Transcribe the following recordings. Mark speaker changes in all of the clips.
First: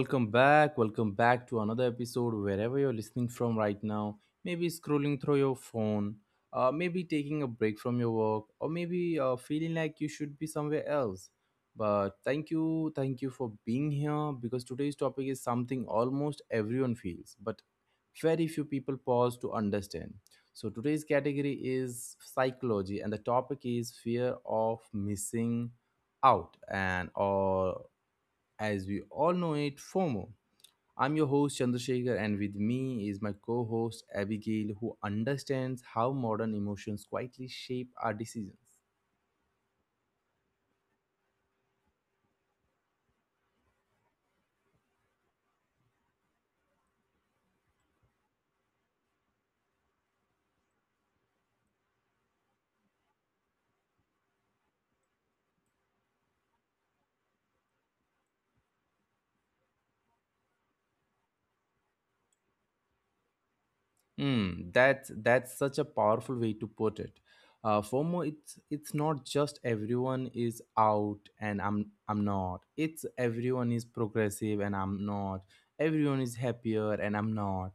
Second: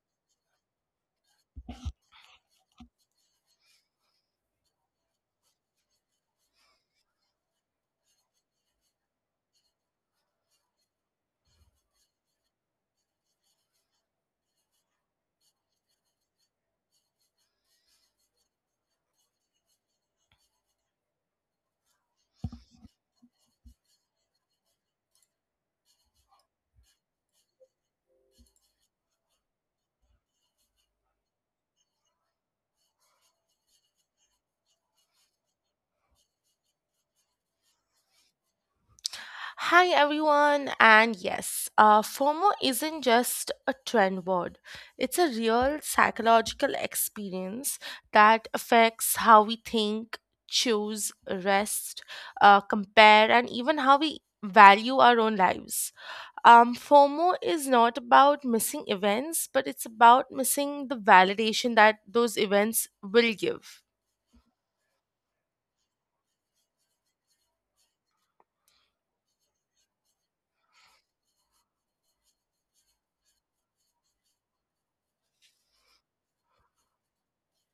Speaker 1: Welcome back. Welcome back to another episode wherever you're listening from right now. Maybe scrolling through your phone, maybe taking a break from your work, or maybe feeling like you should be somewhere else. But thank you for being here because today's topic is something almost everyone feels, but very few people pause to understand. So, today's category is psychology, and the topic is fear of missing out and or, as we all know it, FOMO. I'm your host Chandrasekhar, and with me is my co host Abigail, who understands how modern emotions quietly shape our decisions.
Speaker 2: Hi everyone, and yes, FOMO isn't just a trend word. It's a real psychological experience that affects how we think, choose, rest, compare, and even how we value our own lives. FOMO is not about missing events, but it's about missing the validation that those events will give.
Speaker 1: Hmm, that's such a powerful way to put it. FOMO, it's not just everyone is out and I'm not, it's everyone is progressive and I'm not, everyone is happier and I'm not,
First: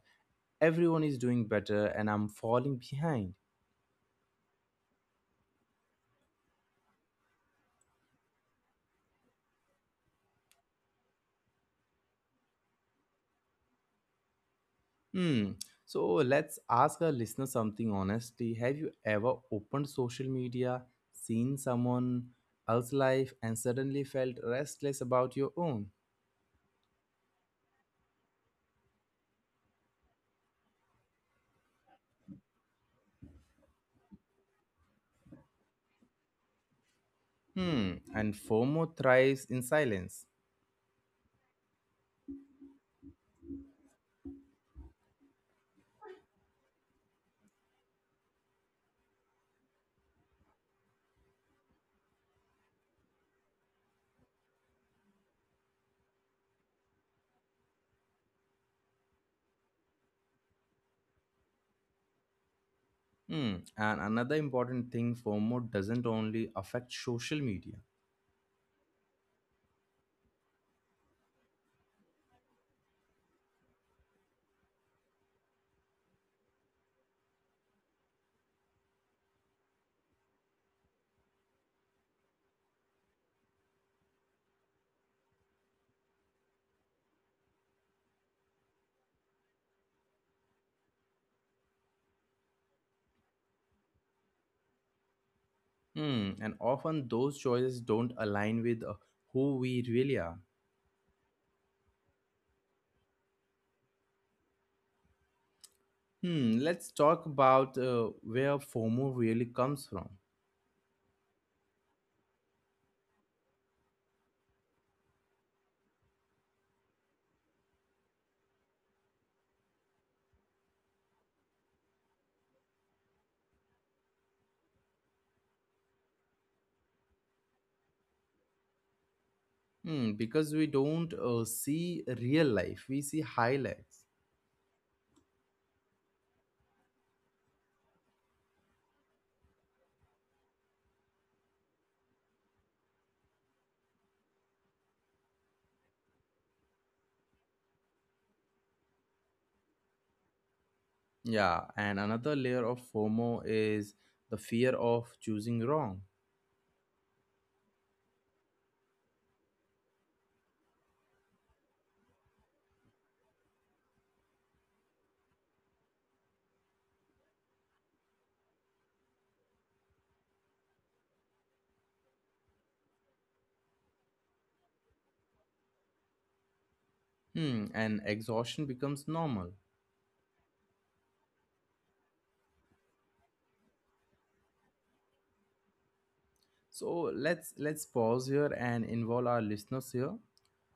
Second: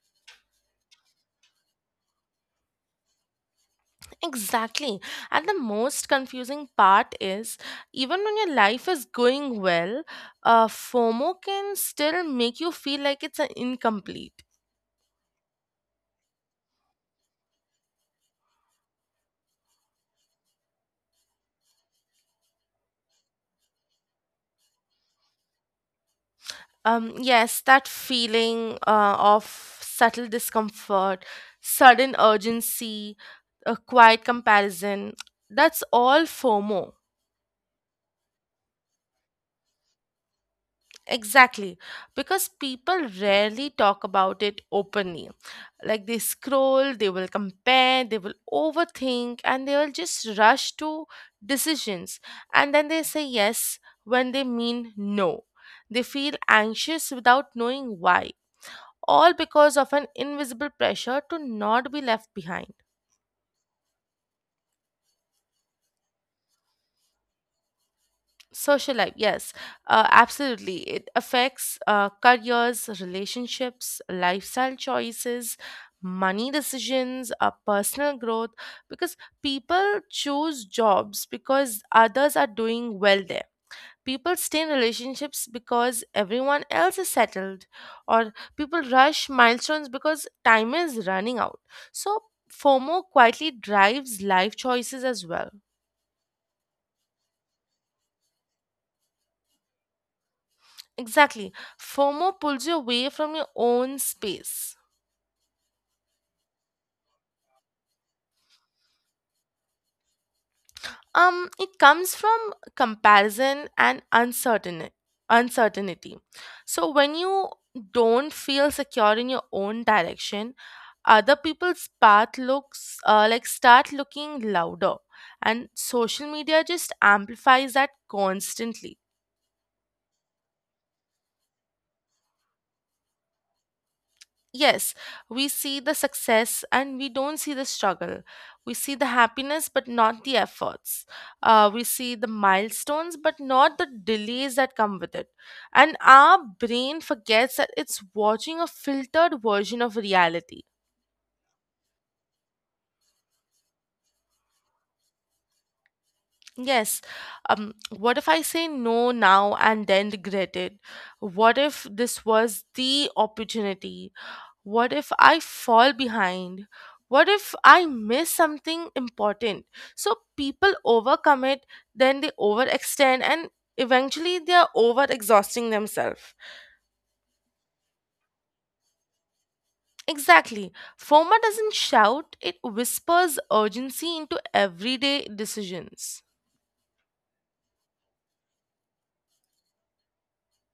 Speaker 1: everyone is doing better and I'm falling behind.
Speaker 2: Exactly. And the most confusing part is even when your life is going well, FOMO can still make you feel like it's an incomplete.
Speaker 1: Hmm. So let's ask our listener something honestly. Have you ever opened social media, seen someone else's life, and suddenly felt restless about your own?
Speaker 2: Yes, that feeling of subtle discomfort, sudden urgency, a quiet comparison, that's all FOMO.
Speaker 1: Hmm. And FOMO thrives in silence.
Speaker 2: Exactly, because people rarely talk about it openly. Like they scroll, they will compare, they will overthink, and they will just rush to decisions. And then they say yes when they mean no. They feel anxious without knowing why, all because of an invisible pressure to not be left behind.
Speaker 1: Hmm. And another important thing, FOMO doesn't only affect social media.
Speaker 2: Social life, yes, absolutely. It affects careers, relationships, lifestyle choices, money decisions, personal growth, because people choose jobs because others are doing well there. People stay in relationships because everyone else is settled, or people rush milestones because time is running out. So, FOMO quietly drives life choices as well.
Speaker 1: Hmm. And often those choices don't align with who we really are.
Speaker 2: Exactly. FOMO pulls you away from your own space.
Speaker 1: Hmm. Let's talk about where FOMO really comes from.
Speaker 2: It comes from comparison and uncertainty. So when you don't feel secure in your own direction, other people's path looks like start looking louder, and social media just amplifies that constantly.
Speaker 1: Hmm, because we don't see real life, we see highlights.
Speaker 2: Yes, we see the success and we don't see the struggle. We see the happiness but not the efforts. We see the milestones but not the delays that come with it. And our brain forgets that it's watching a filtered version of reality.
Speaker 1: Yeah, and another layer of FOMO is the fear of choosing wrong.
Speaker 2: Yes, what if I say no now and then regret it? What if this was the opportunity? What if I fall behind? What if I miss something important? So people overcommit, then they overextend, and eventually they are overexhausting themselves.
Speaker 1: Hmm, and exhaustion becomes normal.
Speaker 2: Exactly. FOMO doesn't shout, it whispers urgency into everyday decisions.
Speaker 1: So let's pause here and involve our listeners here.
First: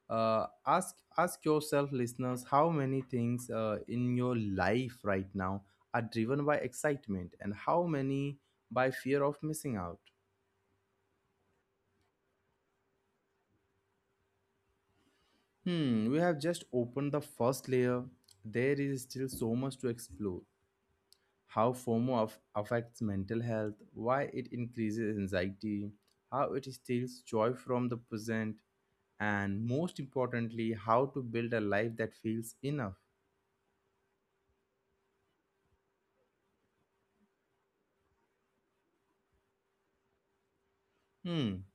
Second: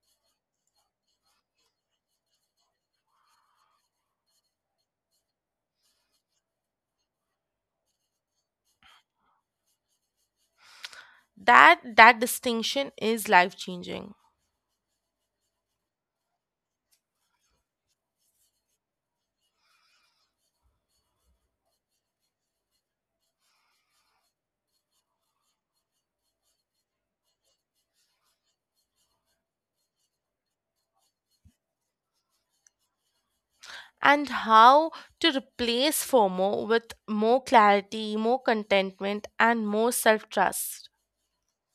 Speaker 1: Ask ask yourself, listeners, how many things in your life right now are driven by excitement, and how many by fear of missing out.
Speaker 2: That distinction is life-changing.
Speaker 1: Hmm, we have just opened the first layer. There is still so much to explore. How FOMO affects mental health, why it increases anxiety, how it steals joy from the present, and most importantly, how to build a life that feels enough.
Speaker 2: And how to replace FOMO with more clarity, more contentment, and more self trust.
Speaker 1: Hmm.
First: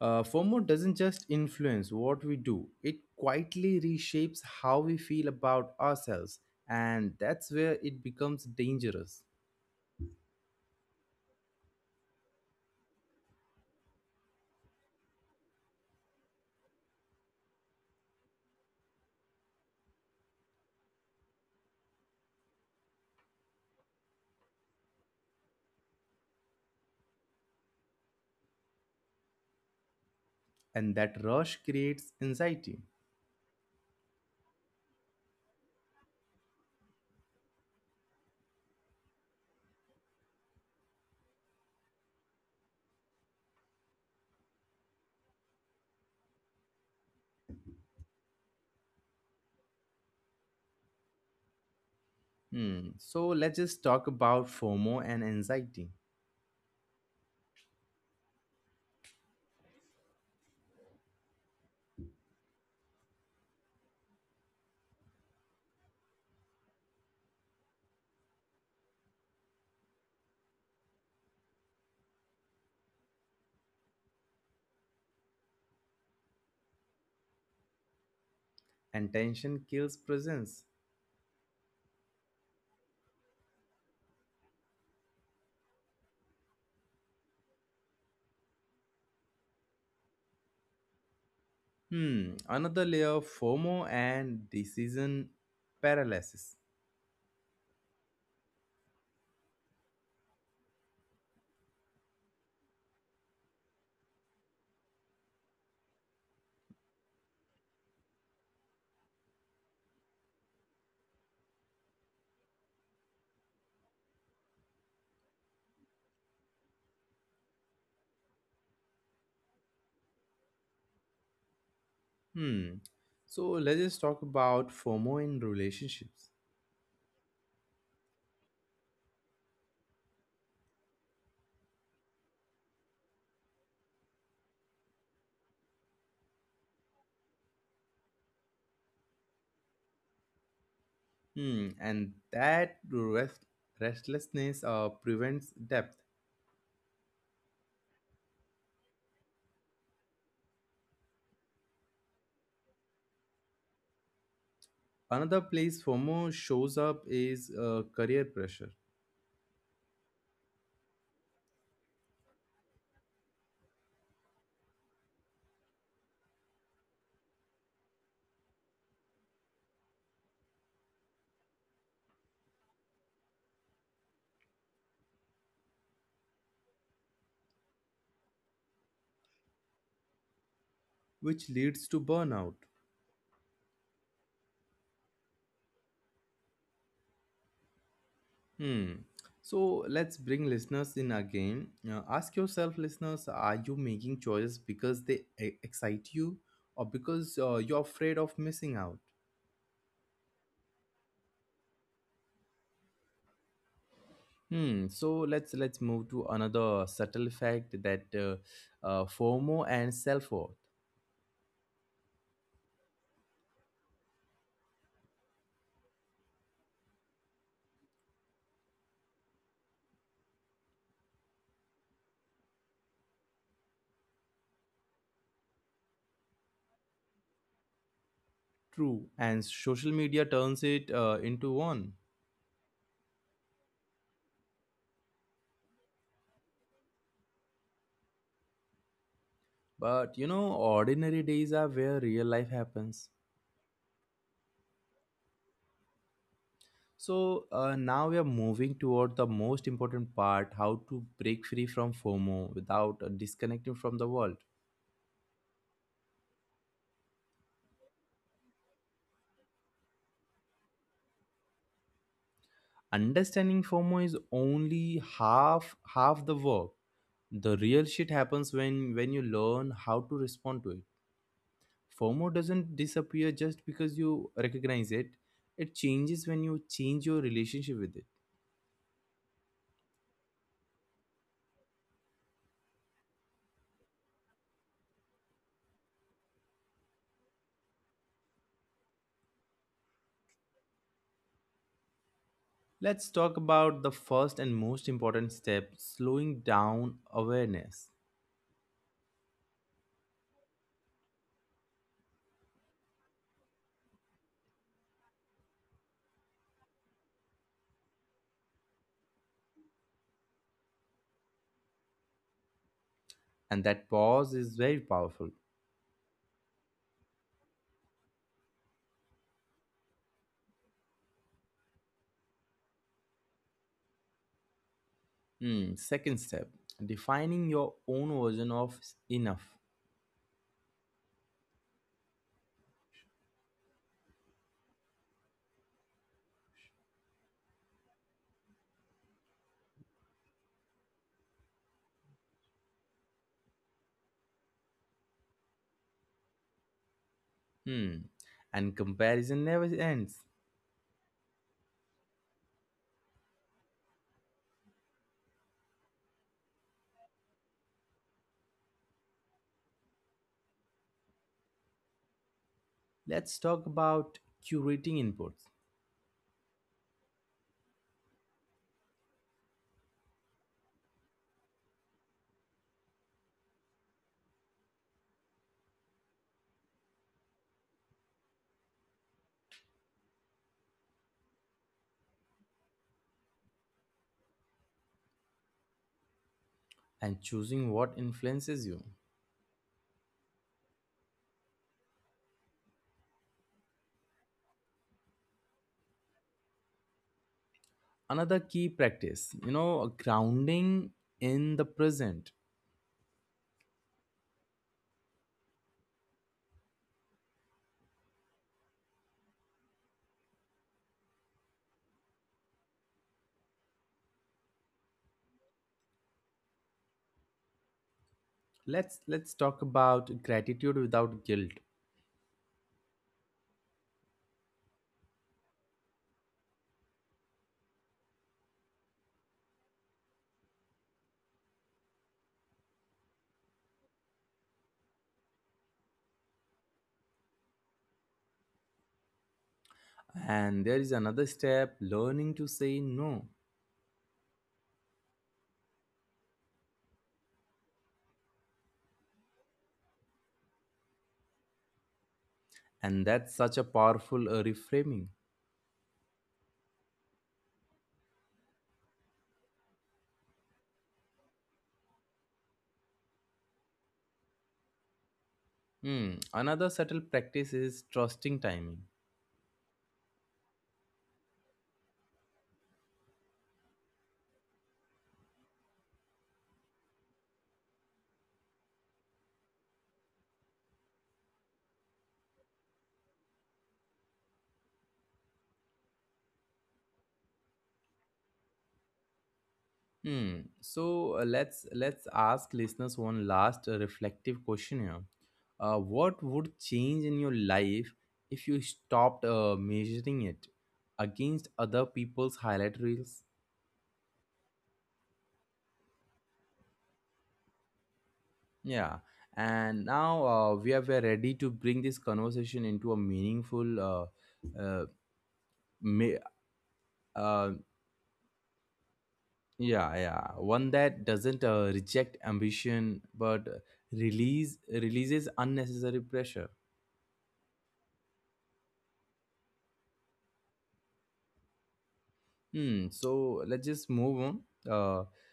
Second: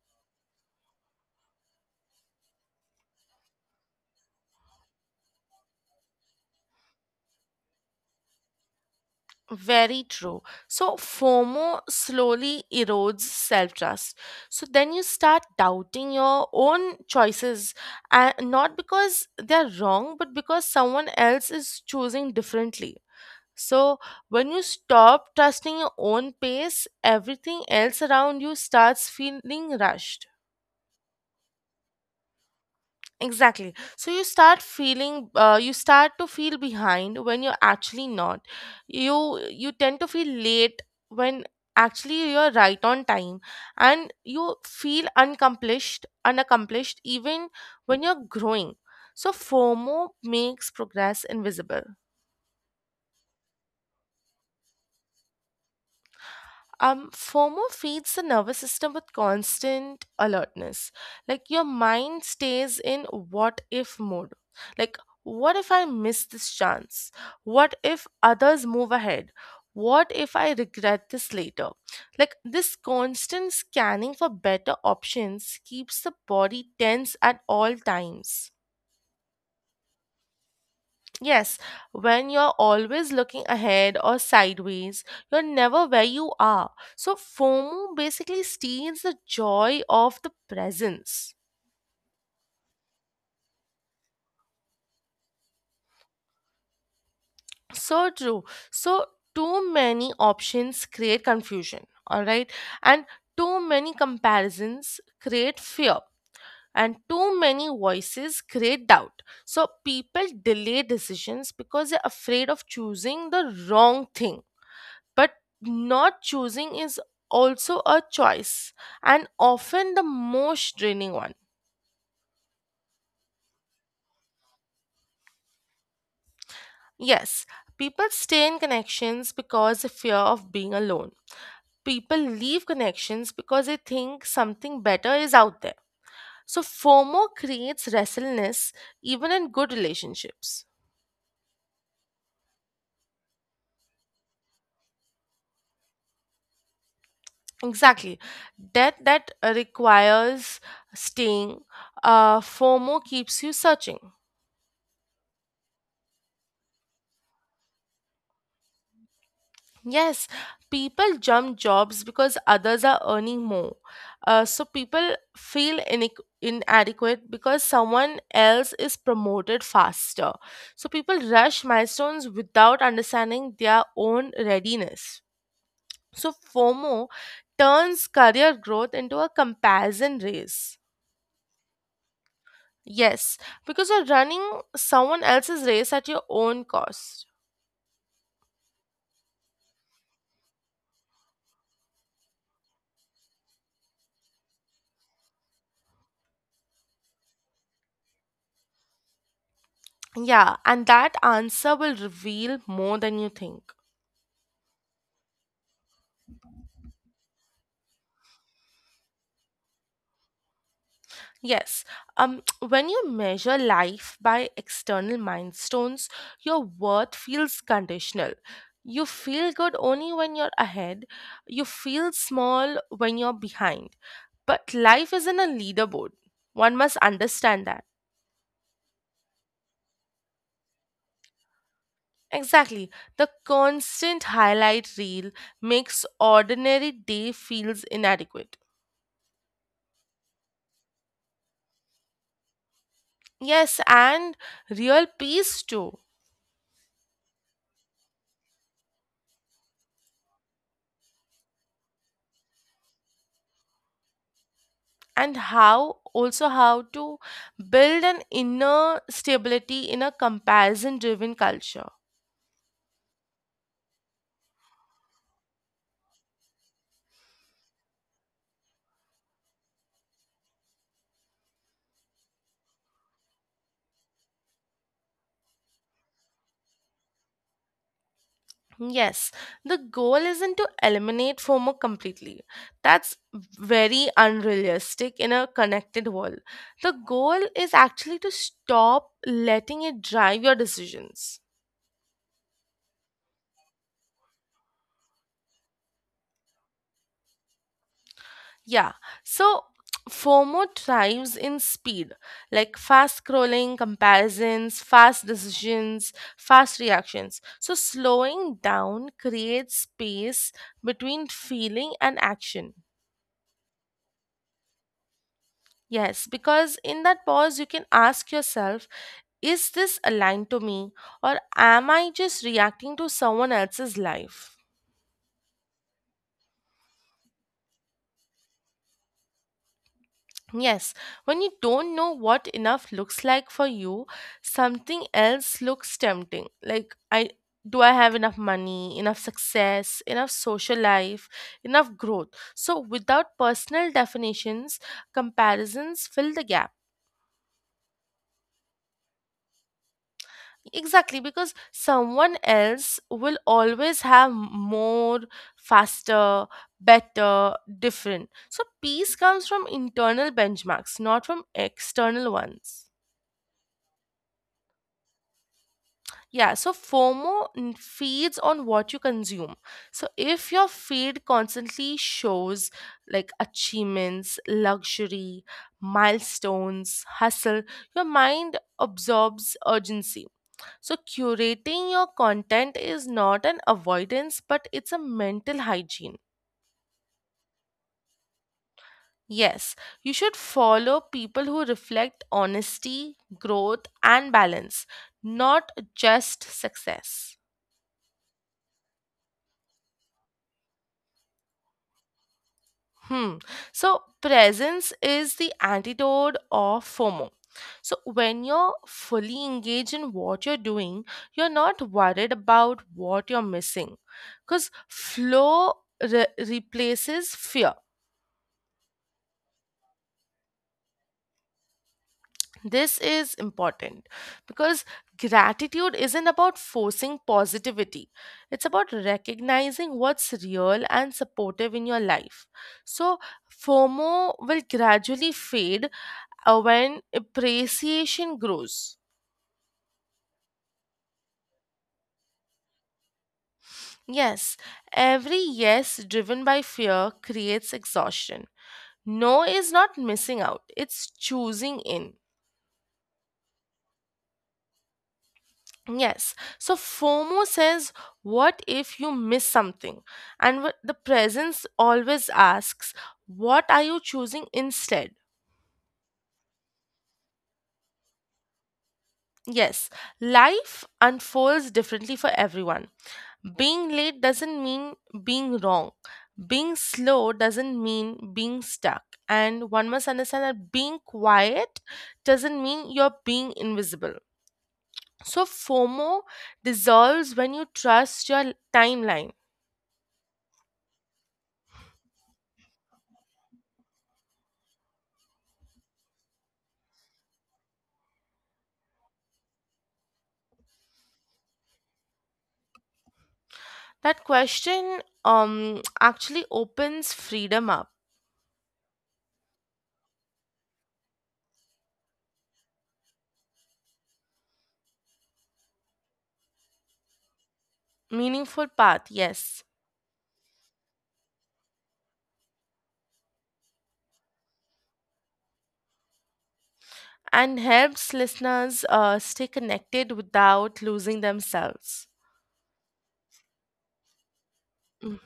Speaker 1: FOMO doesn't just influence what we do, it quietly reshapes how we feel about ourselves, and that's where it becomes dangerous.
Speaker 2: Very true. So FOMO slowly erodes self trust. So then you start doubting your own choices, and not because they're wrong, but because someone else is choosing differently. So when you stop trusting your own pace, everything else around you starts feeling rushed.
Speaker 1: And that rush creates anxiety.
Speaker 2: Exactly. So you start feeling, you start to feel behind when you're actually not. You tend to feel late when actually you're right on time, and you feel unaccomplished even when you're growing. So FOMO makes progress invisible.
Speaker 1: Hmm. So let's just talk about FOMO and anxiety.
Speaker 2: FOMO feeds the nervous system with constant alertness. Like your mind stays in what if mode. Like, what if I miss this chance? What if others move ahead? What if I regret this later? Like, this constant scanning for better options keeps the body tense at all times.
Speaker 1: And tension kills presence.
Speaker 2: Yes, when you're always looking ahead or sideways, you're never where you are. So, FOMO basically steals the joy of the presence.
Speaker 1: Hmm. Another layer of FOMO and decision paralysis.
Speaker 2: So true. So, too many options create confusion, all right? And too many comparisons create fear. And too many voices create doubt. So, people delay decisions because they're afraid of choosing the wrong thing. But not choosing is also a choice, and often the most draining one.
Speaker 1: Hmm. So let's just talk about FOMO in relationships.
Speaker 2: Yes, people stay in connections because they fear of being alone. People leave connections because they think something better is out there. So FOMO creates restlessness even in good relationships.
Speaker 1: Hmm. And that restlessness prevents depth.
Speaker 2: Exactly. Death that requires staying, FOMO keeps you searching.
Speaker 1: Another place FOMO shows up is career pressure,
Speaker 2: Yes, people jump jobs because others are earning more. So people feel inadequate because someone else is promoted faster. So people rush milestones without understanding their own readiness. So FOMO turns career growth into a comparison race.
Speaker 1: which leads to burnout.
Speaker 2: Yes, because you're running someone else's race at your own cost.
Speaker 1: Hmm. So let's bring listeners in again. Ask yourself, listeners, are you making choices because they excite you, or because you're afraid of missing out?
Speaker 2: Yeah, and that answer will reveal more than you think.
Speaker 1: Hmm. So let's move to another subtle fact that FOMO and self worth,
Speaker 2: Yes. When you measure life by external milestones, your worth feels conditional. You feel good only when you're ahead, you feel small when you're behind. But life isn't a leaderboard. One must understand that.
Speaker 1: true, and social media turns it into one.
Speaker 2: Exactly. The constant highlight reel makes ordinary day feels inadequate.
Speaker 1: But you know, ordinary days are where real life happens.
Speaker 2: Yes, and real peace too.
Speaker 1: So now we are moving toward the most important part, how to break free from FOMO without disconnecting from the world.
Speaker 2: And how also how to build an inner stability in a comparison driven culture.
Speaker 1: Understanding FOMO is only half the work. The real shit happens when you learn how to respond to it. FOMO doesn't disappear just because you recognize it. It changes when you change your relationship with it.
Speaker 2: Yes, the goal isn't to eliminate FOMO completely. That's very unrealistic in a connected world. The goal is actually to stop letting it drive your decisions.
Speaker 1: Let's talk about the first and most important step, slowing down awareness.
Speaker 2: Yeah. So FOMO thrives in speed, like fast scrolling, comparisons, fast decisions, fast reactions. So slowing down creates space between feeling and action.
Speaker 1: And that pause is very powerful.
Speaker 2: Yes, because in that pause, you can ask yourself, is this aligned to me or am I just reacting to someone else's life?
Speaker 1: Hmm. Second step, defining your own version of enough.
Speaker 2: Yes, when you don't know what enough looks like for you, something else looks tempting. Like, I do I have enough money, enough success, enough social life, enough growth? So, without personal definitions, comparisons fill the gap.
Speaker 1: Hmm. And comparison never ends.
Speaker 2: Exactly, because someone else will always have more, faster, better, different. So, peace comes from internal benchmarks, not from external ones.
Speaker 1: Let's talk about curating inputs
Speaker 2: Yeah, so FOMO feeds on what you consume. So if your feed constantly shows like achievements, luxury, milestones, hustle, your mind absorbs urgency. So curating your content is not an avoidance, but it's a mental hygiene.
Speaker 1: and choosing what influences you.
Speaker 2: Yes, you should follow people who reflect honesty, growth, and balance, not just success.
Speaker 1: Another key practice, you know, grounding in the present.
Speaker 2: Hmm. So presence is the antidote of FOMO. So when you're fully engaged in what you're doing, you're not worried about what you're missing because flow replaces fear.
Speaker 1: Let's talk about gratitude without guilt.
Speaker 2: This is important because gratitude isn't about forcing positivity. It's about recognizing what's real and supportive in your life. So FOMO will gradually fade when appreciation grows.
Speaker 1: And there is another step, learning to say no.
Speaker 2: Yes, every yes driven by fear creates exhaustion. No is not missing out, it's choosing in.
Speaker 1: And that's such a powerful reframing.
Speaker 2: Yes, so FOMO says, what if you miss something? And what the presence always asks, what are you choosing instead?
Speaker 1: Hmm. Another subtle practice is trusting timing.
Speaker 2: Yes, life unfolds differently for everyone. Being late doesn't mean being wrong. Being slow doesn't mean being stuck. And one must understand that being quiet doesn't mean you're being invisible. So, FOMO dissolves when you trust your timeline.
Speaker 1: Hmm. So let's ask listeners one last reflective question here. What would change in your life if you stopped measuring it against other people's highlight reels?
Speaker 2: That question actually opens freedom up.
Speaker 1: Yeah. And now we are ready to bring this conversation into a meaningful, me- uh,
Speaker 2: Meaningful path, yes.
Speaker 1: yeah, yeah, one that doesn't reject ambition but releases unnecessary pressure.
Speaker 2: And helps listeners stay connected without losing themselves.
Speaker 1: Hmm. So let's just move on. Uh,
Speaker 2: Mm.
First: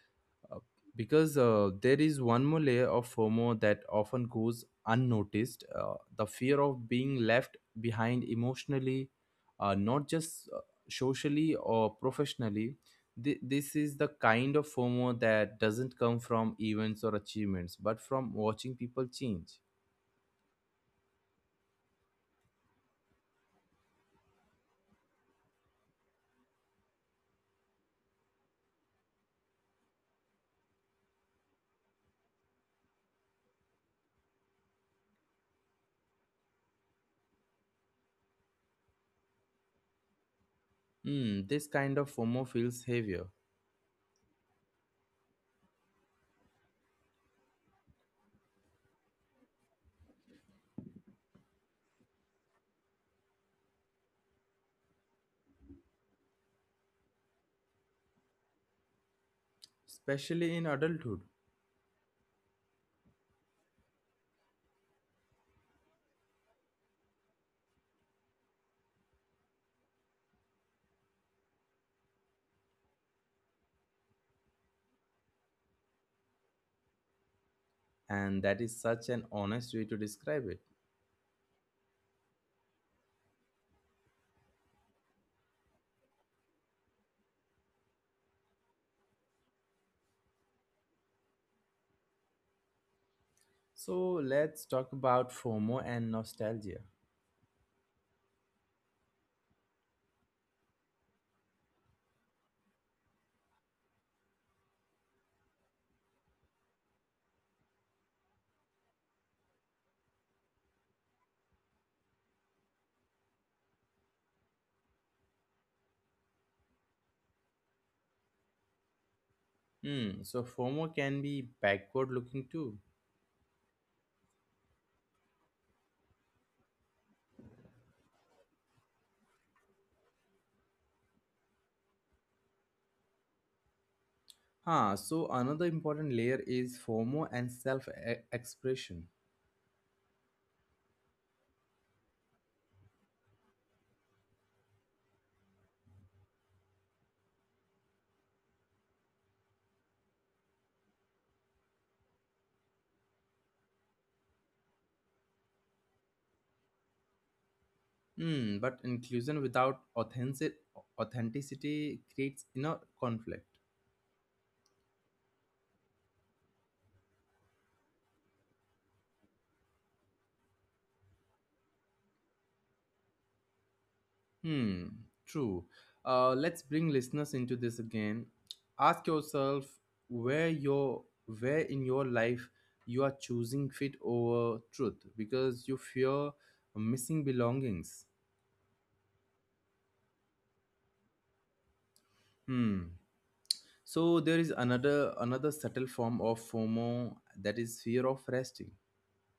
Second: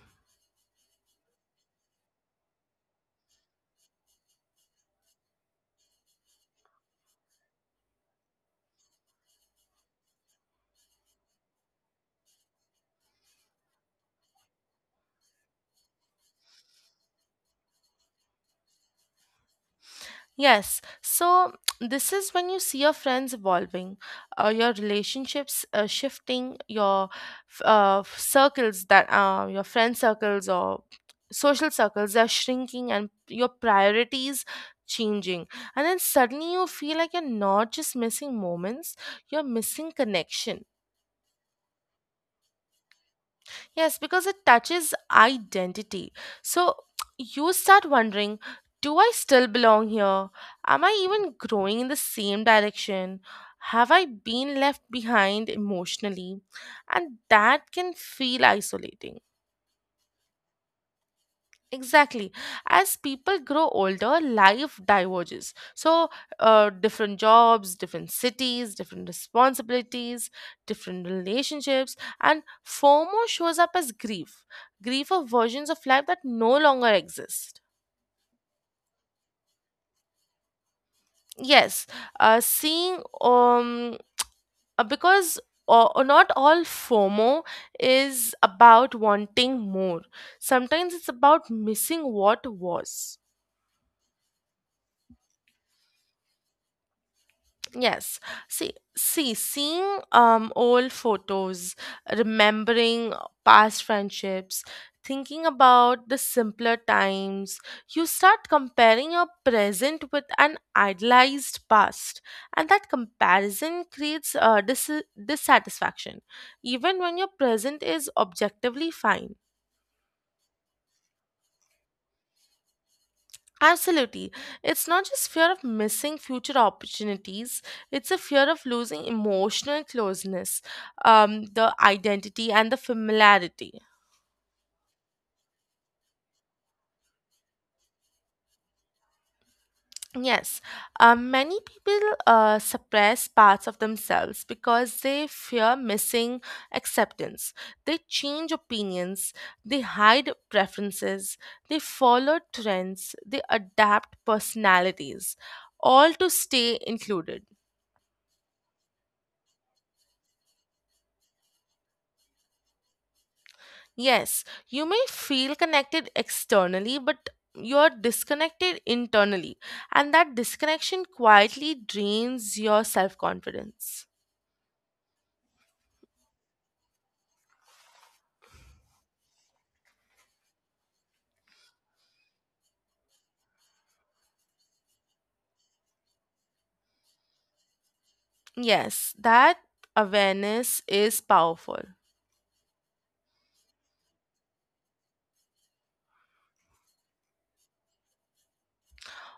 Speaker 1: uh, because there is one more layer of FOMO that often goes unnoticed, the fear of being left behind emotionally, not just socially or professionally. This is the kind of FOMO that doesn't come from events or achievements, but from watching people change.
Speaker 2: Yes, so this is when you see your friends evolving, your relationships shifting, your circles that your friend circles or social circles are shrinking and your priorities changing. And then suddenly you feel like you're not just missing moments, you're missing connection.
Speaker 1: Hmm. This kind of FOMO feels heavier,
Speaker 2: Yes, because it touches identity. So you start wondering do I still belong here? Am I even growing in the same direction? Have I been left behind emotionally? And that can feel isolating.
Speaker 1: especially in adulthood,
Speaker 2: Exactly. As people grow older, life diverges. So, different jobs, different cities, different responsibilities, different relationships, and FOMO shows up as grief. Grief of versions of life that no longer exist.
Speaker 1: and that is such an honest way to describe it.
Speaker 2: Yes, seeing because not all FOMO is about wanting more. Sometimes it's about missing what was.
Speaker 1: So let's talk about FOMO and nostalgia.
Speaker 2: Yes. Seeing old photos, remembering past friendships, thinking about the simpler times, you start comparing your present with an idealized past, and that comparison creates dissatisfaction, even when your present is objectively fine.
Speaker 1: Hmm, so FOMO can be backward looking too.
Speaker 2: Absolutely. It's not just fear of missing future opportunities, it's a fear of losing emotional closeness, the identity, and the familiarity.
Speaker 1: Huh, so another important layer is FOMO and self expression.
Speaker 2: Yes, many people suppress parts of themselves because they fear missing acceptance. They change opinions, they hide preferences, they follow trends, they adapt personalities, all to stay included.
Speaker 1: Hmm, but inclusion without authenticity creates inner conflict.
Speaker 2: Yes, you may feel connected externally, but you're disconnected internally, and that disconnection quietly drains your self confidence.
Speaker 1: Hmm, true. Let's bring listeners into this again. Ask yourself where your where in your life you are choosing fit over truth because you fear missing belongings.
Speaker 2: Yes, that awareness is powerful.
Speaker 1: Hmm. So there is another subtle form of FOMO, that is fear of resting.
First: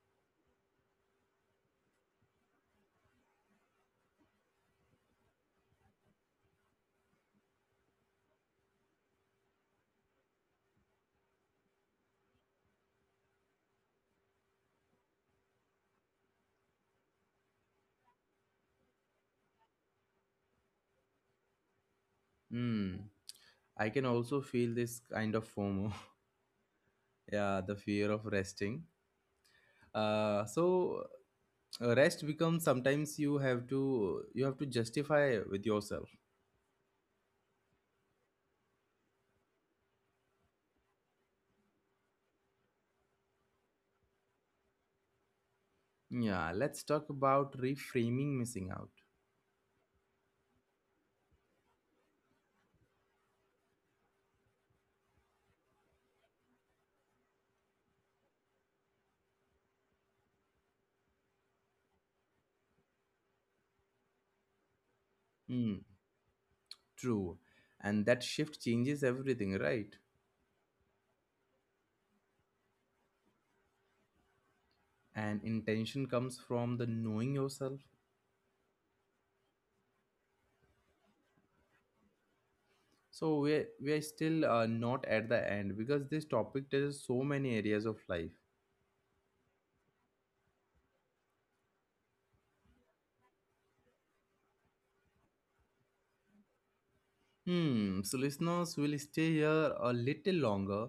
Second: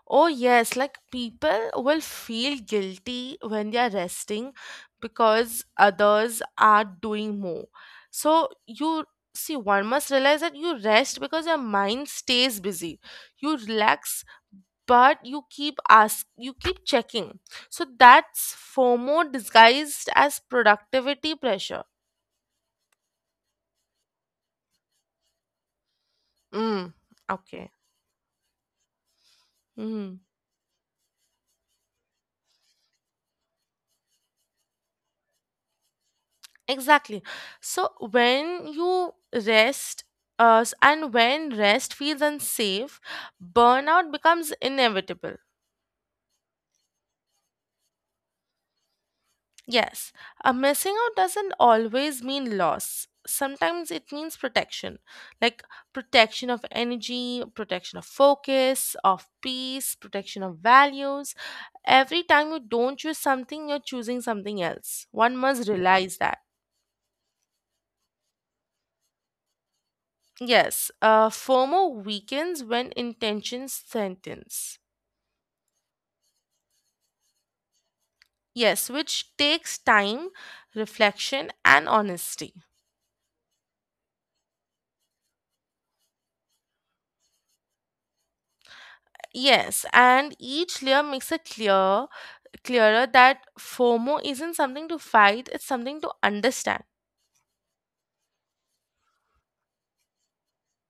Speaker 2: Oh, yes, like people will feel guilty when they are resting because others are doing more. So, you see, one must realize that you rest because your mind stays busy. You relax but you keep ask you keep checking so that's FOMO disguised as productivity pressure.
Speaker 1: Hmm. I can also feel this kind of FOMO.
Speaker 2: Mm,
Speaker 1: Yeah,
Speaker 2: okay.
Speaker 1: the fear of resting.
Speaker 2: Mm,
Speaker 1: Uh, so Rest becomes, sometimes you have to justify with yourself.
Speaker 2: exactly. So when you rest and when rest feels unsafe burnout becomes inevitable.
Speaker 1: Yeah, let's talk about reframing missing out.
Speaker 2: Yes, a missing out doesn't always mean loss. Sometimes it means protection, like protection of energy, protection of focus, of peace, protection of values. Every time you don't choose something, you're choosing something else. One must
Speaker 1: Hmm,
Speaker 2: realize that.
Speaker 1: true, and that shift changes everything, right?
Speaker 2: Yes, FOMO weakens when intentions sentence.
Speaker 1: And intention comes from the knowing yourself.
Speaker 2: Yes, which takes time, reflection, and honesty.
Speaker 1: So we're still not at the end because this topic touches so many areas of life.
Speaker 2: Yes, and each layer makes a clearer that FOMO isn't something to fight, it's something to understand.
Speaker 1: Hmm, so listeners will stay here a little longer.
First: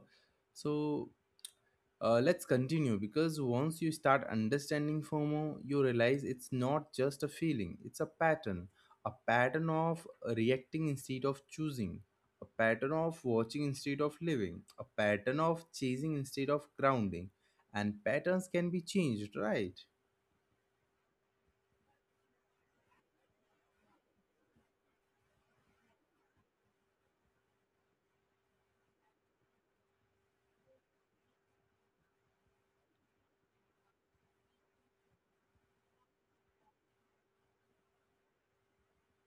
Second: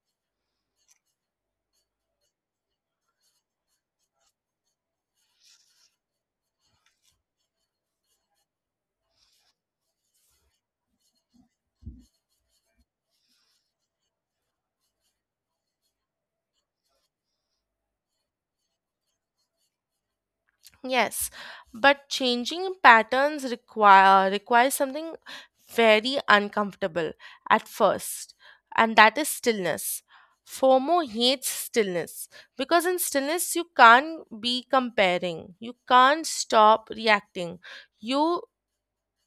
Speaker 1: So let's continue because once you start understanding FOMO, you realize it's not just a feeling, it's a pattern. A pattern of reacting instead of choosing, a pattern of watching instead of living, a pattern of chasing instead of grounding. And patterns can be changed, right?
Speaker 2: Yes, but changing patterns requires something very uncomfortable at first, and that is stillness. FOMO hates stillness because in stillness you can't be comparing, you can't stop reacting. You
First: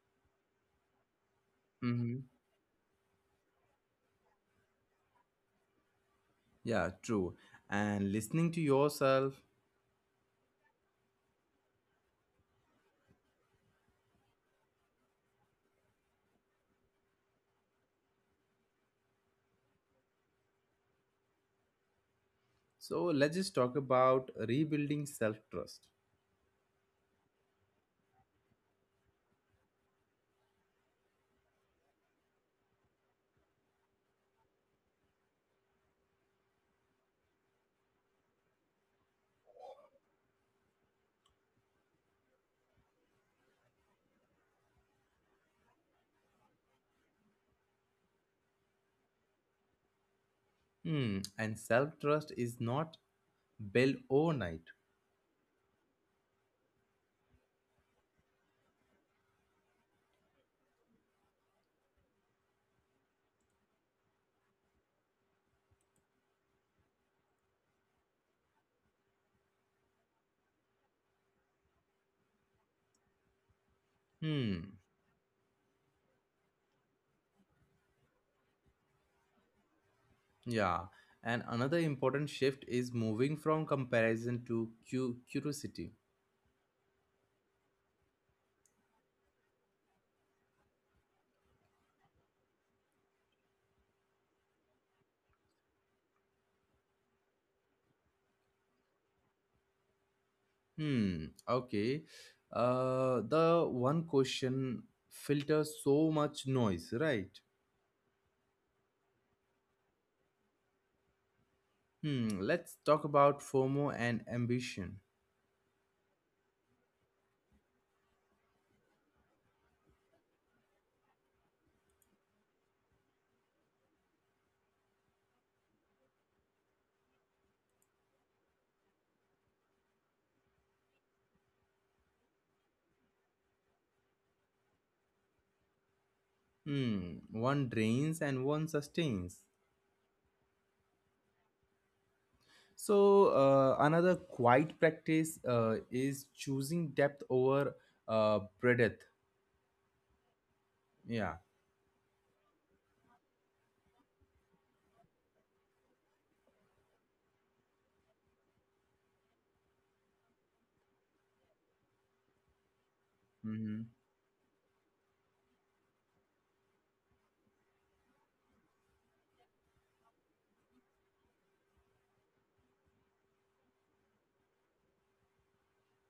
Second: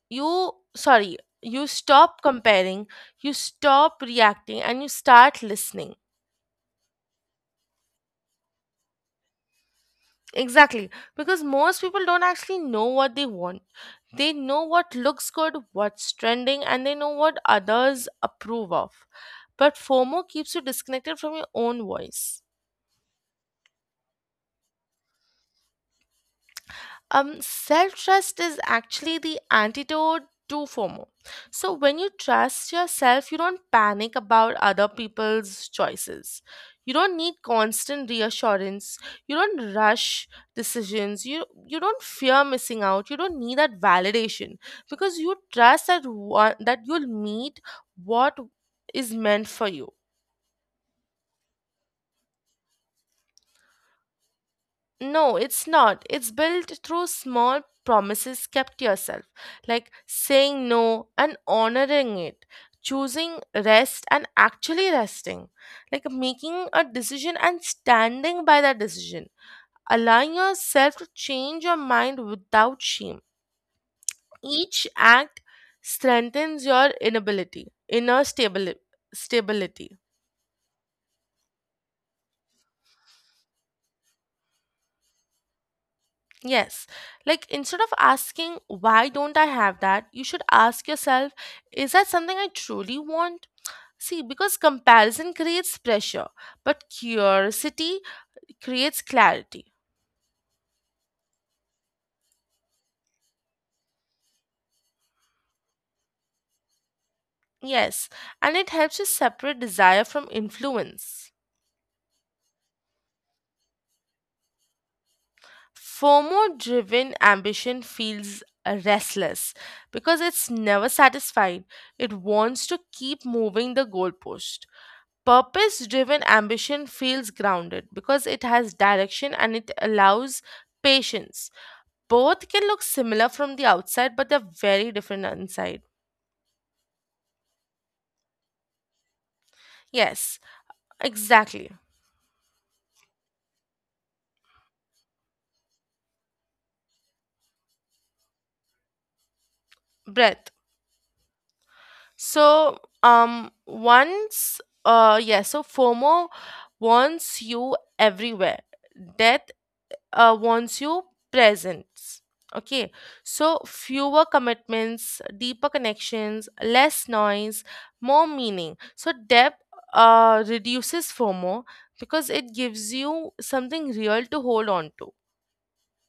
Speaker 2: you
Speaker 1: Hmm.
Speaker 2: stop comparing, you stop reacting and you start listening.
Speaker 1: Yeah, true. And listening to yourself.
Speaker 2: Exactly, because most people don't actually know what they want. They know what looks good, what's trending, and they know what others approve of. But FOMO keeps you disconnected from your own voice.
Speaker 1: So let's just talk about rebuilding self trust.
Speaker 2: Self trust is actually the antidote to FOMO. So, when you trust yourself, you don't panic about other people's choices. You don't need constant reassurance. You don't rush decisions. You don't fear missing out. You don't need that validation because you trust that, one, that you'll meet what is meant for you.
Speaker 1: Hmm. And self trust is not built overnight.
Speaker 2: No, it's not. It's built through small promises kept to yourself, like saying no and honoring it, choosing rest and actually resting, like making a decision and standing by that decision, allowing yourself to change your mind without shame.
Speaker 1: Hmm.
Speaker 2: Each act strengthens your inner stability.
Speaker 1: Yeah, and another important shift is moving from comparison to curiosity.
Speaker 2: Yes. Like instead of asking, why don't I have that? You should ask yourself, is that something I truly want? See, because comparison creates pressure, but curiosity creates clarity.
Speaker 1: Hmm, okay. The one question filters so much noise, right?
Speaker 2: Yes. And it helps you separate desire from influence.
Speaker 1: Hmm, let's talk about FOMO and ambition.
Speaker 2: FOMO driven ambition feels restless because it's never satisfied. It wants to keep moving the goalpost. Purpose driven ambition feels grounded because it has direction and it allows patience. Both can look similar from the outside, but they're very different inside.
Speaker 1: Hmm, one drains and one sustains.
Speaker 2: Yes, exactly.
Speaker 1: So, another quiet practice is choosing depth over breadth.
Speaker 2: Breath.
Speaker 1: Yeah.
Speaker 2: So, so FOMO wants you everywhere. Death wants you presence. Okay, so
Speaker 1: Mhm.
Speaker 2: fewer commitments, deeper connections, less noise, more meaning. So depth reduces FOMO because it gives you something real to hold on to.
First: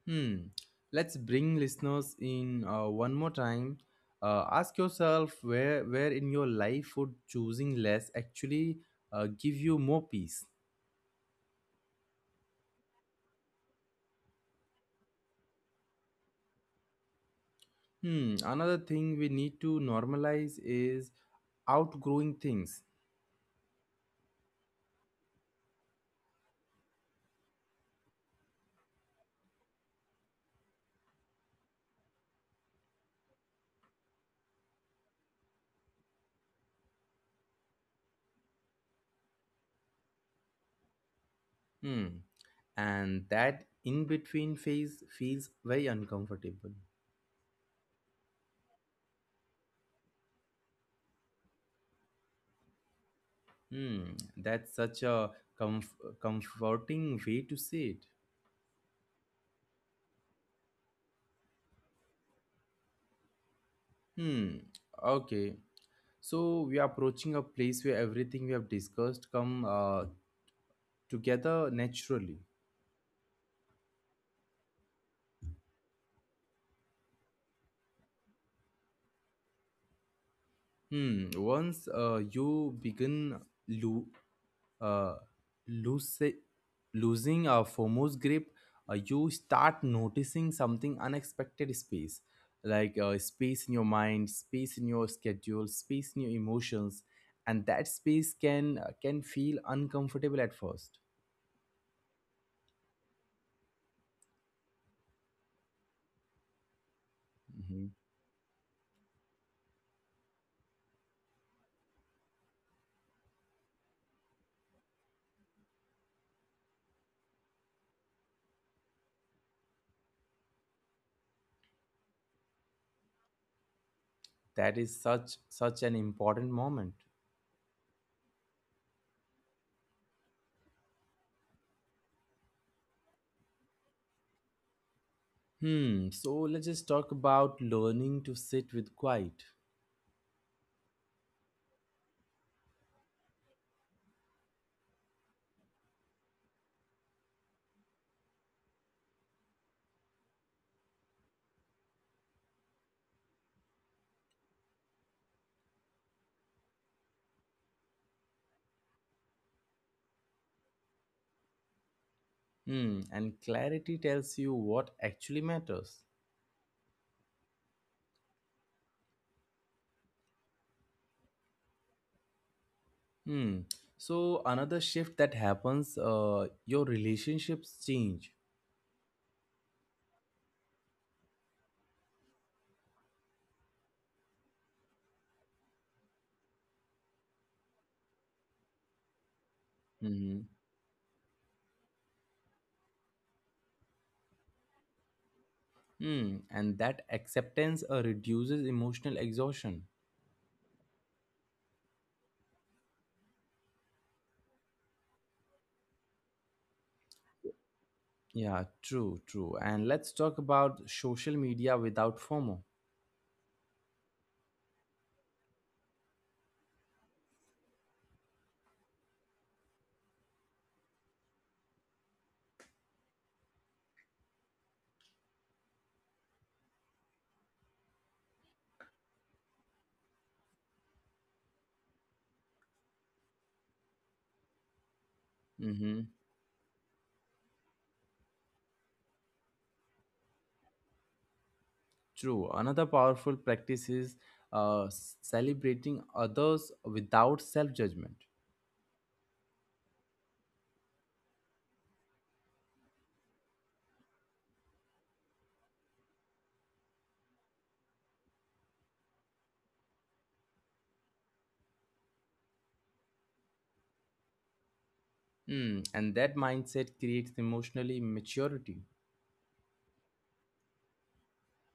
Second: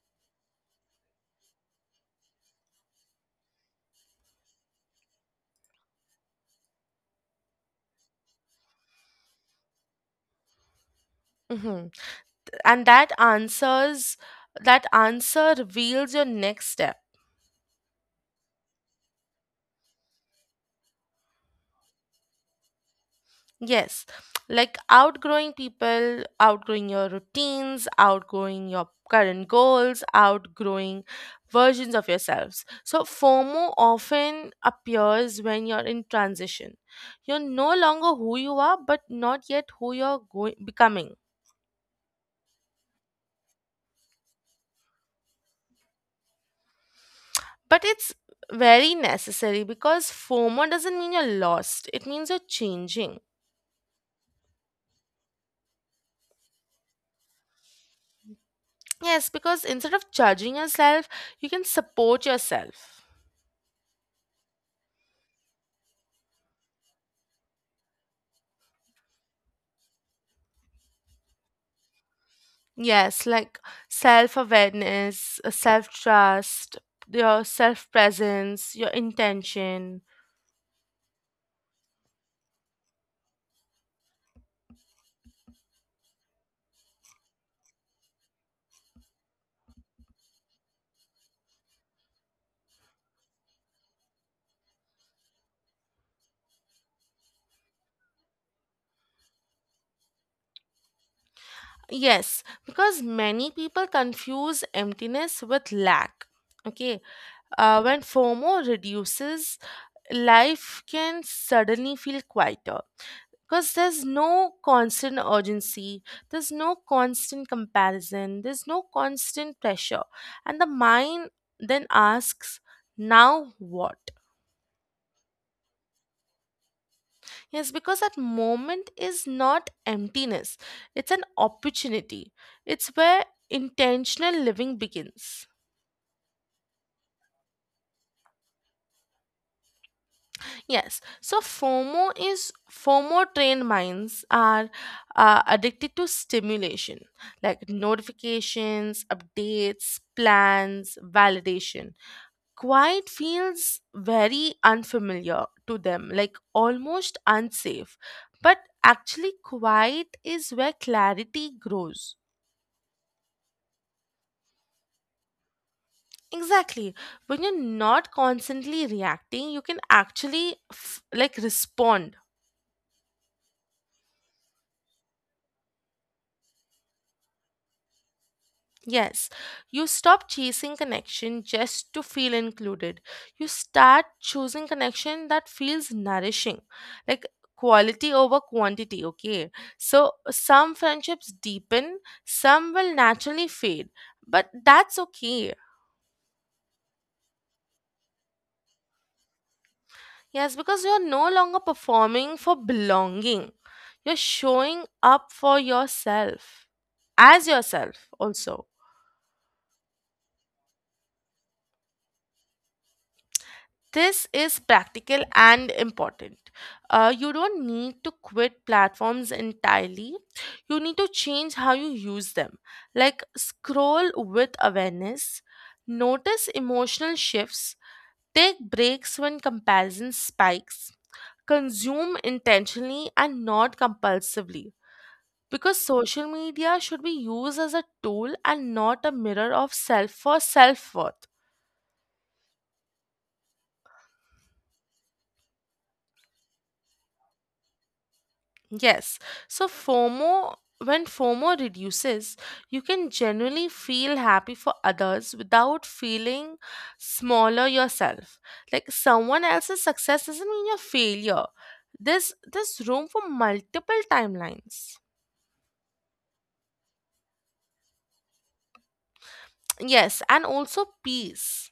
Speaker 1: Hmm. Let's bring listeners in one more time. Ask yourself where in your life would choosing less actually give you more peace.
Speaker 2: Mhm. And that answer reveals your next step.
Speaker 1: Hmm. Another thing we need to normalize is outgrowing things.
Speaker 2: Yes, like outgrowing people, outgrowing your routines, outgrowing your current goals, outgrowing versions of yourselves. So, FOMO often appears when you're in transition. You're no longer who you are, but not yet who you're going, becoming.
Speaker 1: Hmm. And that in between phase feels very uncomfortable.
Speaker 2: But it's very necessary because FOMO doesn't mean you're lost, it means you're changing.
Speaker 1: Hmm. That's such a comf- comforting way to say it.
Speaker 2: Yes, because instead of judging yourself, you can support yourself.
Speaker 1: Hmm. Okay. So we are approaching a place where everything we have discussed come together naturally.
Speaker 2: Yes, like self awareness, self trust, your self presence, your intention.
Speaker 1: Hmm. Once you begin lo- uh, lose- losing a foremost grip, you start noticing something unexpected, space, like space in your mind, space in your schedule, space in your emotions, and that space can feel uncomfortable at first.
Speaker 2: Yes, because many people confuse emptiness with lack. Okay,
Speaker 1: Mm-hmm.
Speaker 2: when FOMO reduces, life can suddenly feel quieter because there's no constant urgency, there's no constant comparison, there's no constant pressure, and the mind then asks, now what?
Speaker 1: That is such an important moment.
Speaker 2: Yes, because that moment is not emptiness, it's an opportunity. It's where intentional living begins.
Speaker 1: Hmm. So let's just talk about learning to sit with quiet.
Speaker 2: Yes, so FOMO trained minds are addicted to stimulation like notifications, updates, plans, validation. Quiet feels very unfamiliar to them, like almost unsafe. But actually, quiet is where clarity grows.
Speaker 1: Hmm. And clarity tells you what actually matters.
Speaker 2: Exactly. When you're not constantly reacting, you can actually like respond.
Speaker 1: Hmm. So another shift that happens, your relationships change.
Speaker 2: Yes. You stop chasing connection just to feel included. You start choosing connection that feels nourishing, like quality over quantity. Okay. So
Speaker 1: Hmm.
Speaker 2: some friendships deepen, some will naturally fade, but that's okay.
Speaker 1: Hmm. And that acceptance reduces emotional exhaustion.
Speaker 2: Yes, because you're no longer performing for belonging. You're showing up for yourself, as yourself,
Speaker 1: Yeah,
Speaker 2: also.
Speaker 1: true. And let's talk about social media without FOMO.
Speaker 2: This is practical and important. You don't need to quit platforms entirely. You need to change how you use them. Like, scroll with awareness, notice emotional shifts, take breaks when comparison spikes, consume intentionally and not compulsively because
Speaker 1: Mm-hmm.
Speaker 2: social media should be used as a tool and not a mirror of self for self worth.
Speaker 1: True. Another powerful practice is celebrating others without self judgment.
Speaker 2: Yes, so when FOMO reduces, you can genuinely feel happy for others without feeling smaller yourself. Like someone else's success doesn't mean your failure. There's room for multiple timelines.
Speaker 1: Hmm, and that mindset creates emotionally maturity.
Speaker 2: Yes, and also peace.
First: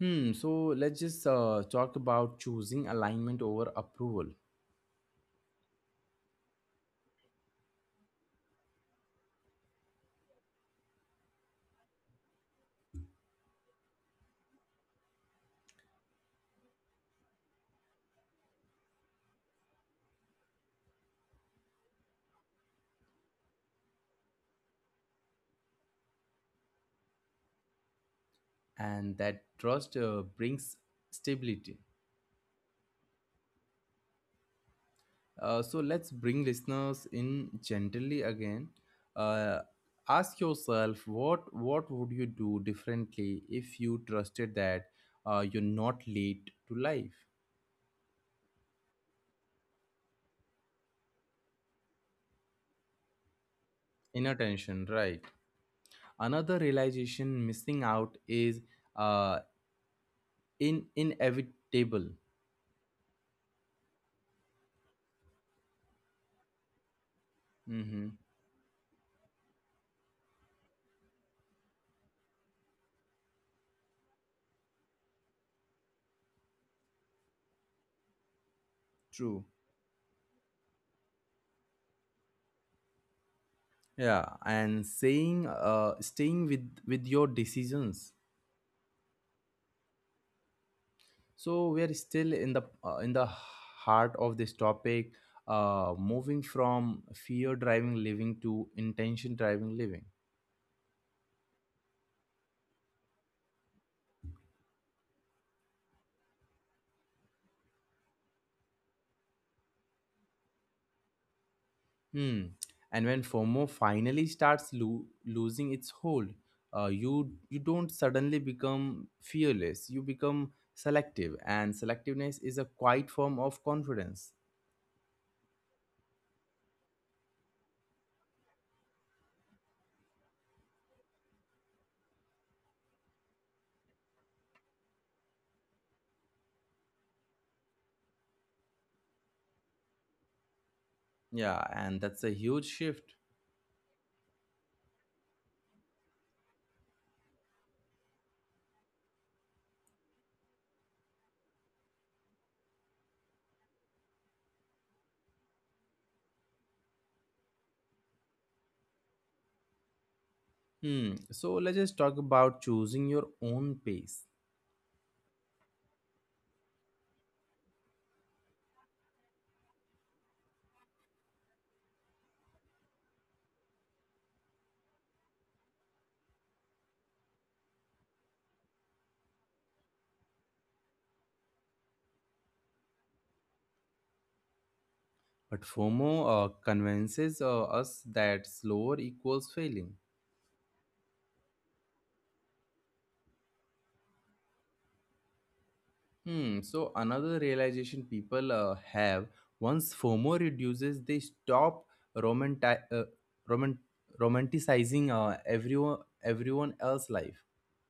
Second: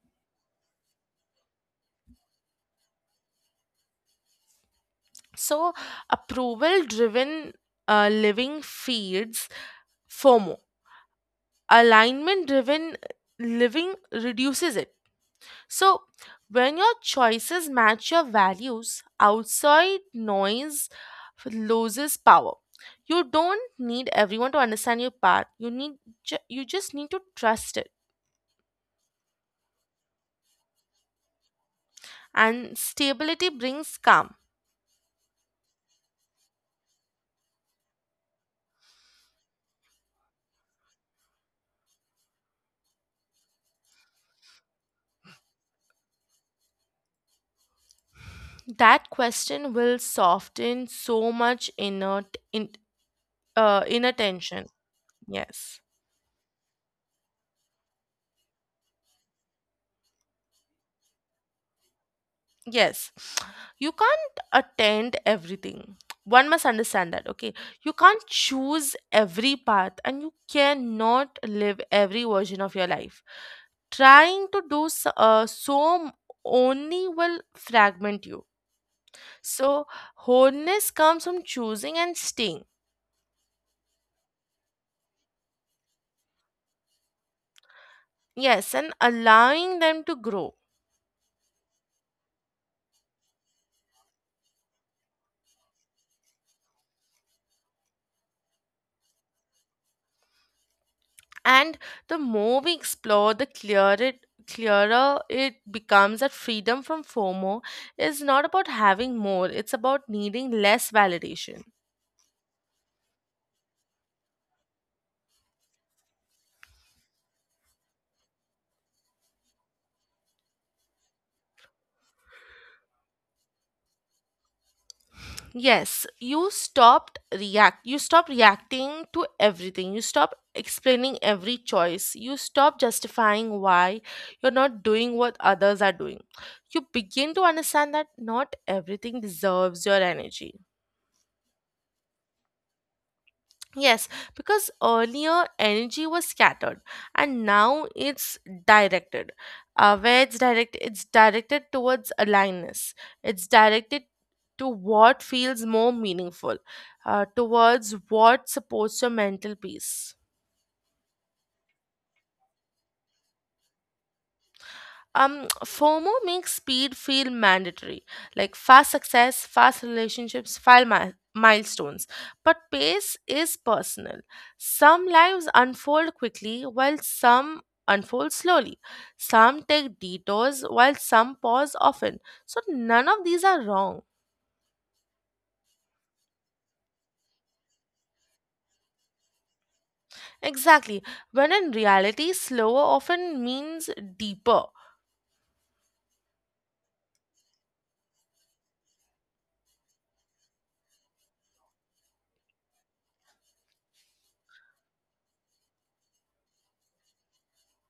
Speaker 1: Hmm, so let's just talk about choosing alignment over approval,
Speaker 2: So, approval driven living feeds FOMO, alignment driven living reduces it. So, when your choices match your values, outside noise loses power. You don't need everyone to understand your path. You need you just need to trust it.
Speaker 1: and that trust brings stability.
Speaker 2: And stability brings calm.
Speaker 1: So let's bring listeners in gently again. Uh, ask yourself, what would you do differently if you trusted that you're not late to life,
Speaker 2: That question will soften so much inner
Speaker 1: inner
Speaker 2: tension.
Speaker 1: tension, right?
Speaker 2: Yes.
Speaker 1: Another realization, missing out is uh, in inevitable.
Speaker 2: Yes. You can't attend everything. One must understand that, okay? You
Speaker 1: Mm-hmm.
Speaker 2: can't choose every path and you cannot live every version of your life. Trying to do so, only will fragment you.
Speaker 1: True.
Speaker 2: So, wholeness comes from choosing and staying.
Speaker 1: Yeah, and saying staying with your decisions.
Speaker 2: Yes, and allowing them to grow.
Speaker 1: So we are still in the heart of this topic, moving from fear driving living to intention driving living.
Speaker 2: And the more we explore, clearer it becomes that freedom from FOMO is not about having more, it's about needing less validation.
Speaker 1: Hmm. And when FOMO finally starts losing its hold, you don't suddenly become fearless, you become selective, and selectiveness is a quiet form of confidence.
Speaker 2: Yes, you stop reacting to everything. You stop explaining every choice. You stop justifying why you're not doing what others are doing. You begin to understand that not everything deserves your energy.
Speaker 1: Yeah, and that's a huge shift.
Speaker 2: Yes, because earlier energy was scattered and now it's directed. It's directed towards alignedness. It's directed to what feels more meaningful, towards what supports your mental peace.
Speaker 1: Hmm. So let's just talk about choosing your own pace.
Speaker 2: Um, FOMO makes speed feel mandatory, like fast success, fast relationships, milestones. But pace is personal. Some lives unfold quickly while some unfold slowly. Some take detours while some pause often. So none of these are wrong.
Speaker 1: But FOMO convinces us that slower equals failing.
Speaker 2: Exactly, when in reality slower often means deeper.
Speaker 1: Hmm. So another realization people have, once FOMO reduces, they stop romanti- uh, roman- romanticizing everyone else's life.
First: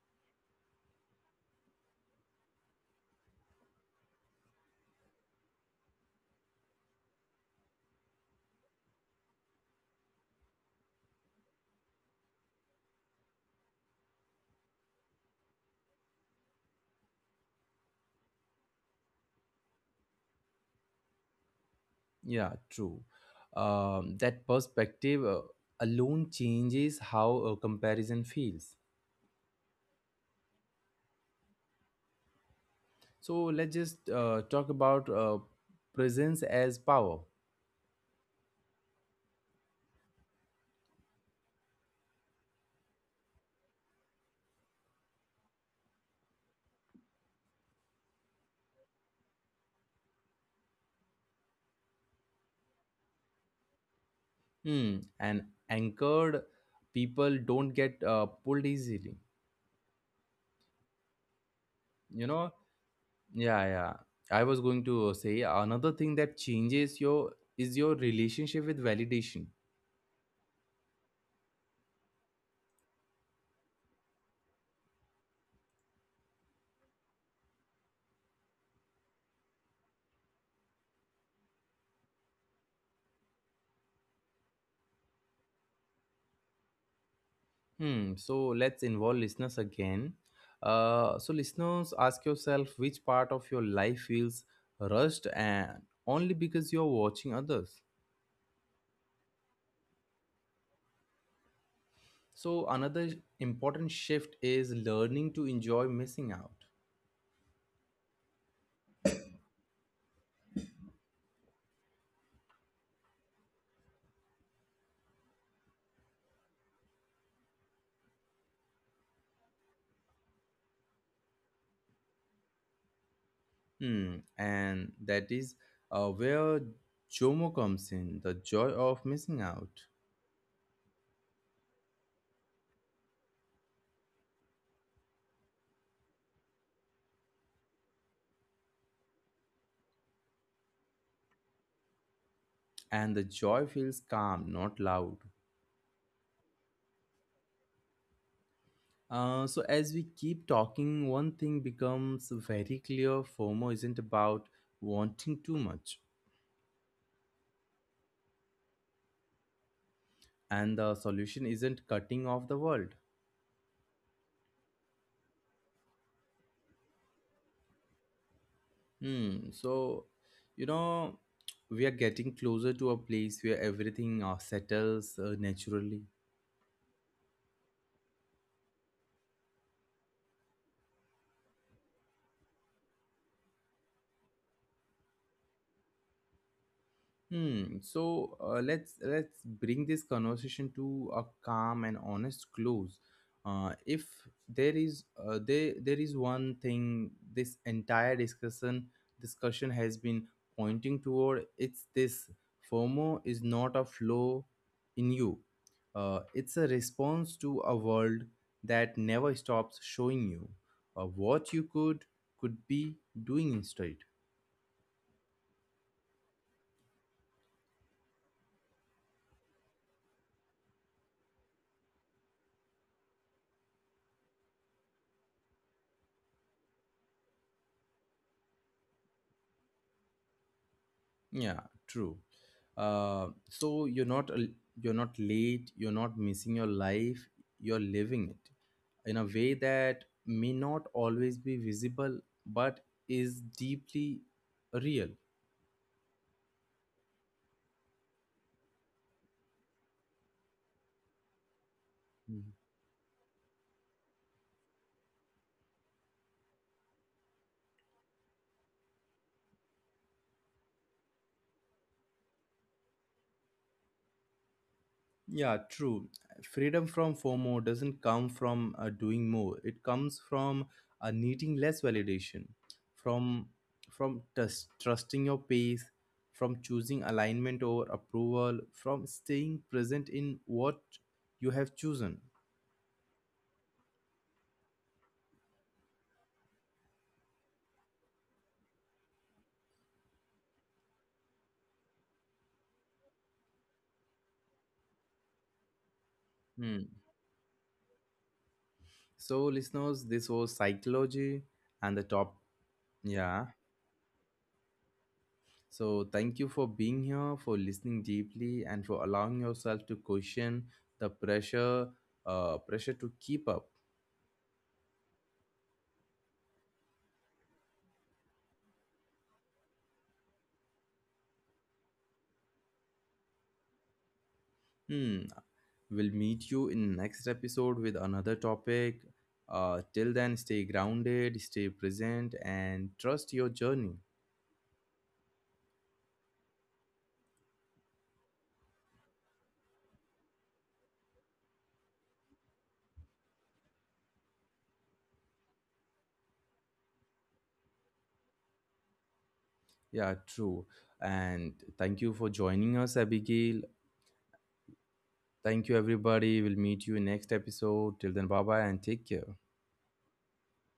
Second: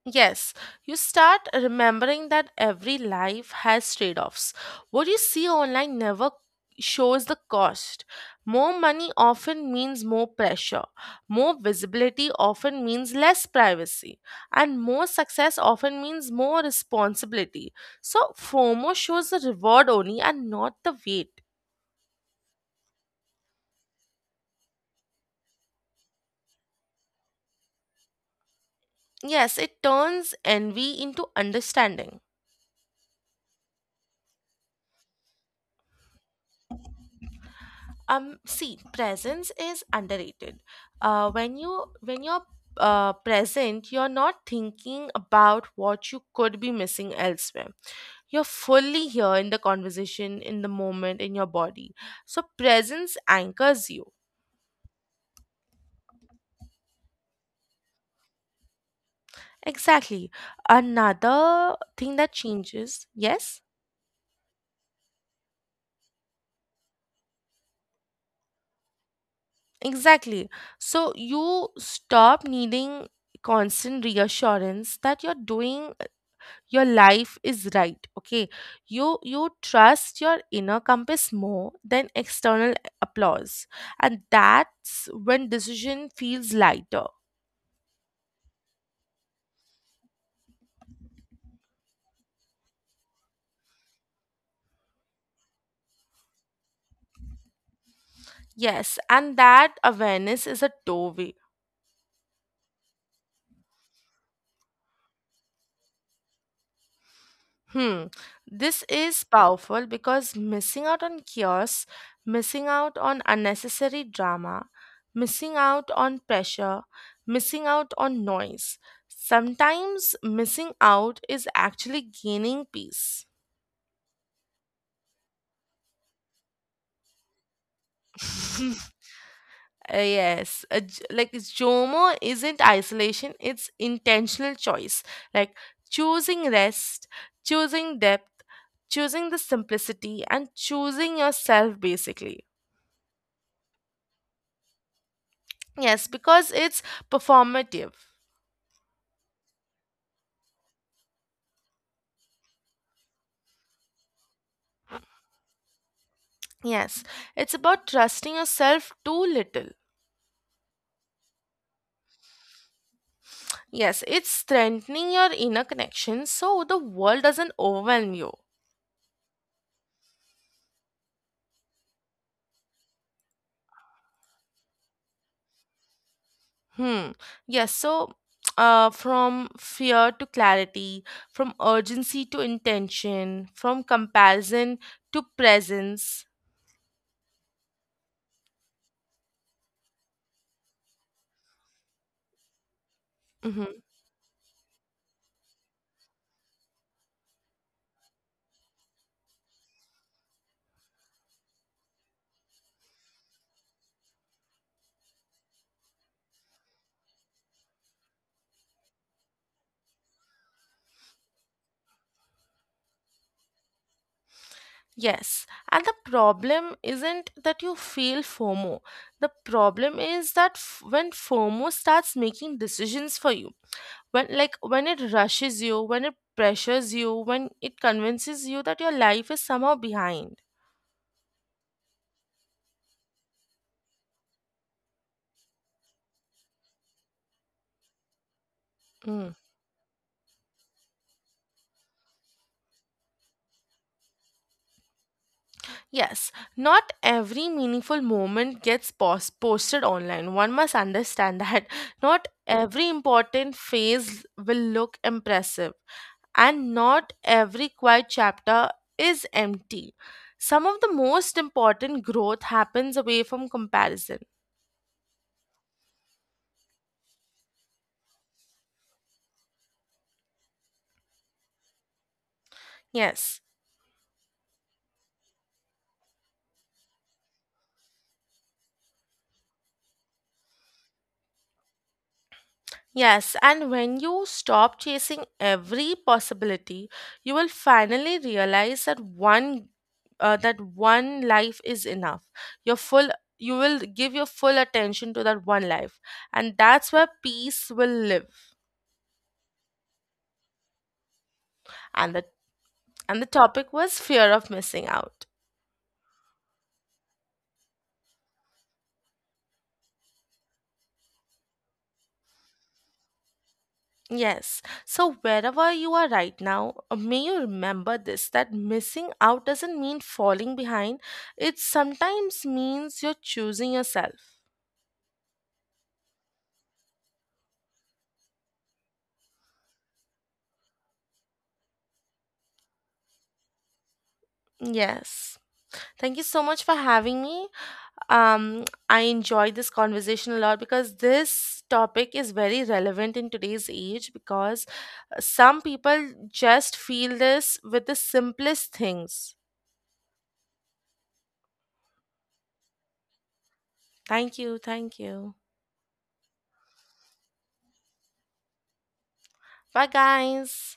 Speaker 2: Yes, you start remembering that every life has trade offs. What you see online never shows the cost. More money often means more pressure. More visibility often means less privacy. And more success often means more responsibility. So, FOMO shows the reward only and not the weight.
Speaker 1: Yeah, true. That perspective alone changes how a comparison feels.
Speaker 2: Yes, it turns envy into understanding.
Speaker 1: So let's just talk about presence as power.
Speaker 2: Um, see, presence is underrated. When you're present you're not thinking about what you could be missing elsewhere. You're fully here in the conversation, in the moment, in your body. So presence anchors you.
Speaker 1: Hmm. And anchored people don't get pulled easily.
Speaker 2: Exactly. Another thing
Speaker 1: You
Speaker 2: that
Speaker 1: know.
Speaker 2: changes, yes,
Speaker 1: Yeah, yeah. I was going to say another thing that changes your is your relationship with validation.
Speaker 2: exactly. So you stop needing constant reassurance that you're doing your life is right, okay? You trust your inner compass more than external applause, and that's when decision feels lighter.
Speaker 1: Hmm. So let's involve listeners again. So listeners, ask yourself which part of your life feels rushed and only because you're watching others.
Speaker 2: Yes, and that awareness is a doorway.
Speaker 1: So another important shift is learning to enjoy missing out.
Speaker 2: Hmm, this is powerful because missing out on chaos, missing out on unnecessary drama, missing out on pressure, missing out on noise, sometimes missing out is actually gaining peace.
Speaker 1: Hmm, and that is where Jomo comes in, the joy
Speaker 2: Uh,
Speaker 1: of missing out.
Speaker 2: like, it's Jomo isn't isolation, it's intentional choice. Like choosing rest, choosing depth, choosing the simplicity, and choosing yourself basically.
Speaker 1: And the joy feels calm, not loud.
Speaker 2: Yes, because it's performative.
Speaker 1: So as we keep talking, one thing becomes very clear, FOMO isn't about wanting too much.
Speaker 2: Yes, it's about trusting yourself too little.
Speaker 1: And the solution isn't cutting off the world.
Speaker 2: Yes, it's strengthening your inner connection so the world doesn't overwhelm you.
Speaker 1: Hmm. So, you know, we are getting closer to a place where everything settles naturally.
Speaker 2: Hmm. Yes. So, from fear to clarity, from urgency to intention, from comparison to presence.
Speaker 1: Hmm. So let's bring this conversation to a calm and honest close. Uh,
Speaker 2: Hmm.
Speaker 1: if there is there there is one thing this entire discussion has been pointing toward, it's this: FOMO is not a flaw in you. It's a response to a world that never stops showing you what you could be doing instead.
Speaker 2: Yes. And the problem isn't that you feel FOMO. The problem is that when FOMO starts making decisions for you, when it rushes you, when it pressures you, when it convinces you that your life is somehow behind.
Speaker 1: Yeah, true. So you're not late. You're not missing your life. You're living it in a
Speaker 2: Hmm.
Speaker 1: way that may not always be visible, but is deeply real.
Speaker 2: Yes, not every meaningful moment gets posted online. One must understand that not every important phase will look impressive, and not every quiet chapter is empty. Some of the most important growth happens away from comparison.
Speaker 1: Yeah, true. Freedom from FOMO doesn't come from doing more. It comes from needing less validation,
Speaker 2: Yes.
Speaker 1: from from trust, trusting your pace, from choosing alignment over approval, from staying present in what you have chosen.
Speaker 2: Yes, and when you stop chasing every possibility, you will finally realize that one life is enough. Your full you will give your full attention to that one life, and
Speaker 1: Hmm.
Speaker 2: that's where peace will live.
Speaker 1: So, listeners, this was psychology and the
Speaker 2: And the
Speaker 1: top.
Speaker 2: and the
Speaker 1: Yeah,
Speaker 2: topic was fear of missing out.
Speaker 1: so, thank you for being here, for listening deeply, and for allowing yourself to question the pressure to keep up.
Speaker 2: Yes. So wherever you are right now, may you remember this that missing out doesn't mean falling behind. It sometimes means you're choosing yourself.
Speaker 1: Hmm. We'll meet you in next episode with another topic. Till then, stay grounded, stay present, and trust your journey.
Speaker 2: Yes. Thank you so much for having me. Um, I enjoyed this conversation a lot because this topic is very relevant in today's age because some people just feel this with the simplest things.
Speaker 1: Yeah, true. And thank you for joining us, Abigail.
Speaker 2: Thank you. Thank you.
Speaker 1: Thank you, everybody. We'll meet you in next episode. Till then, bye bye, and take care.
Speaker 2: Bye, guys.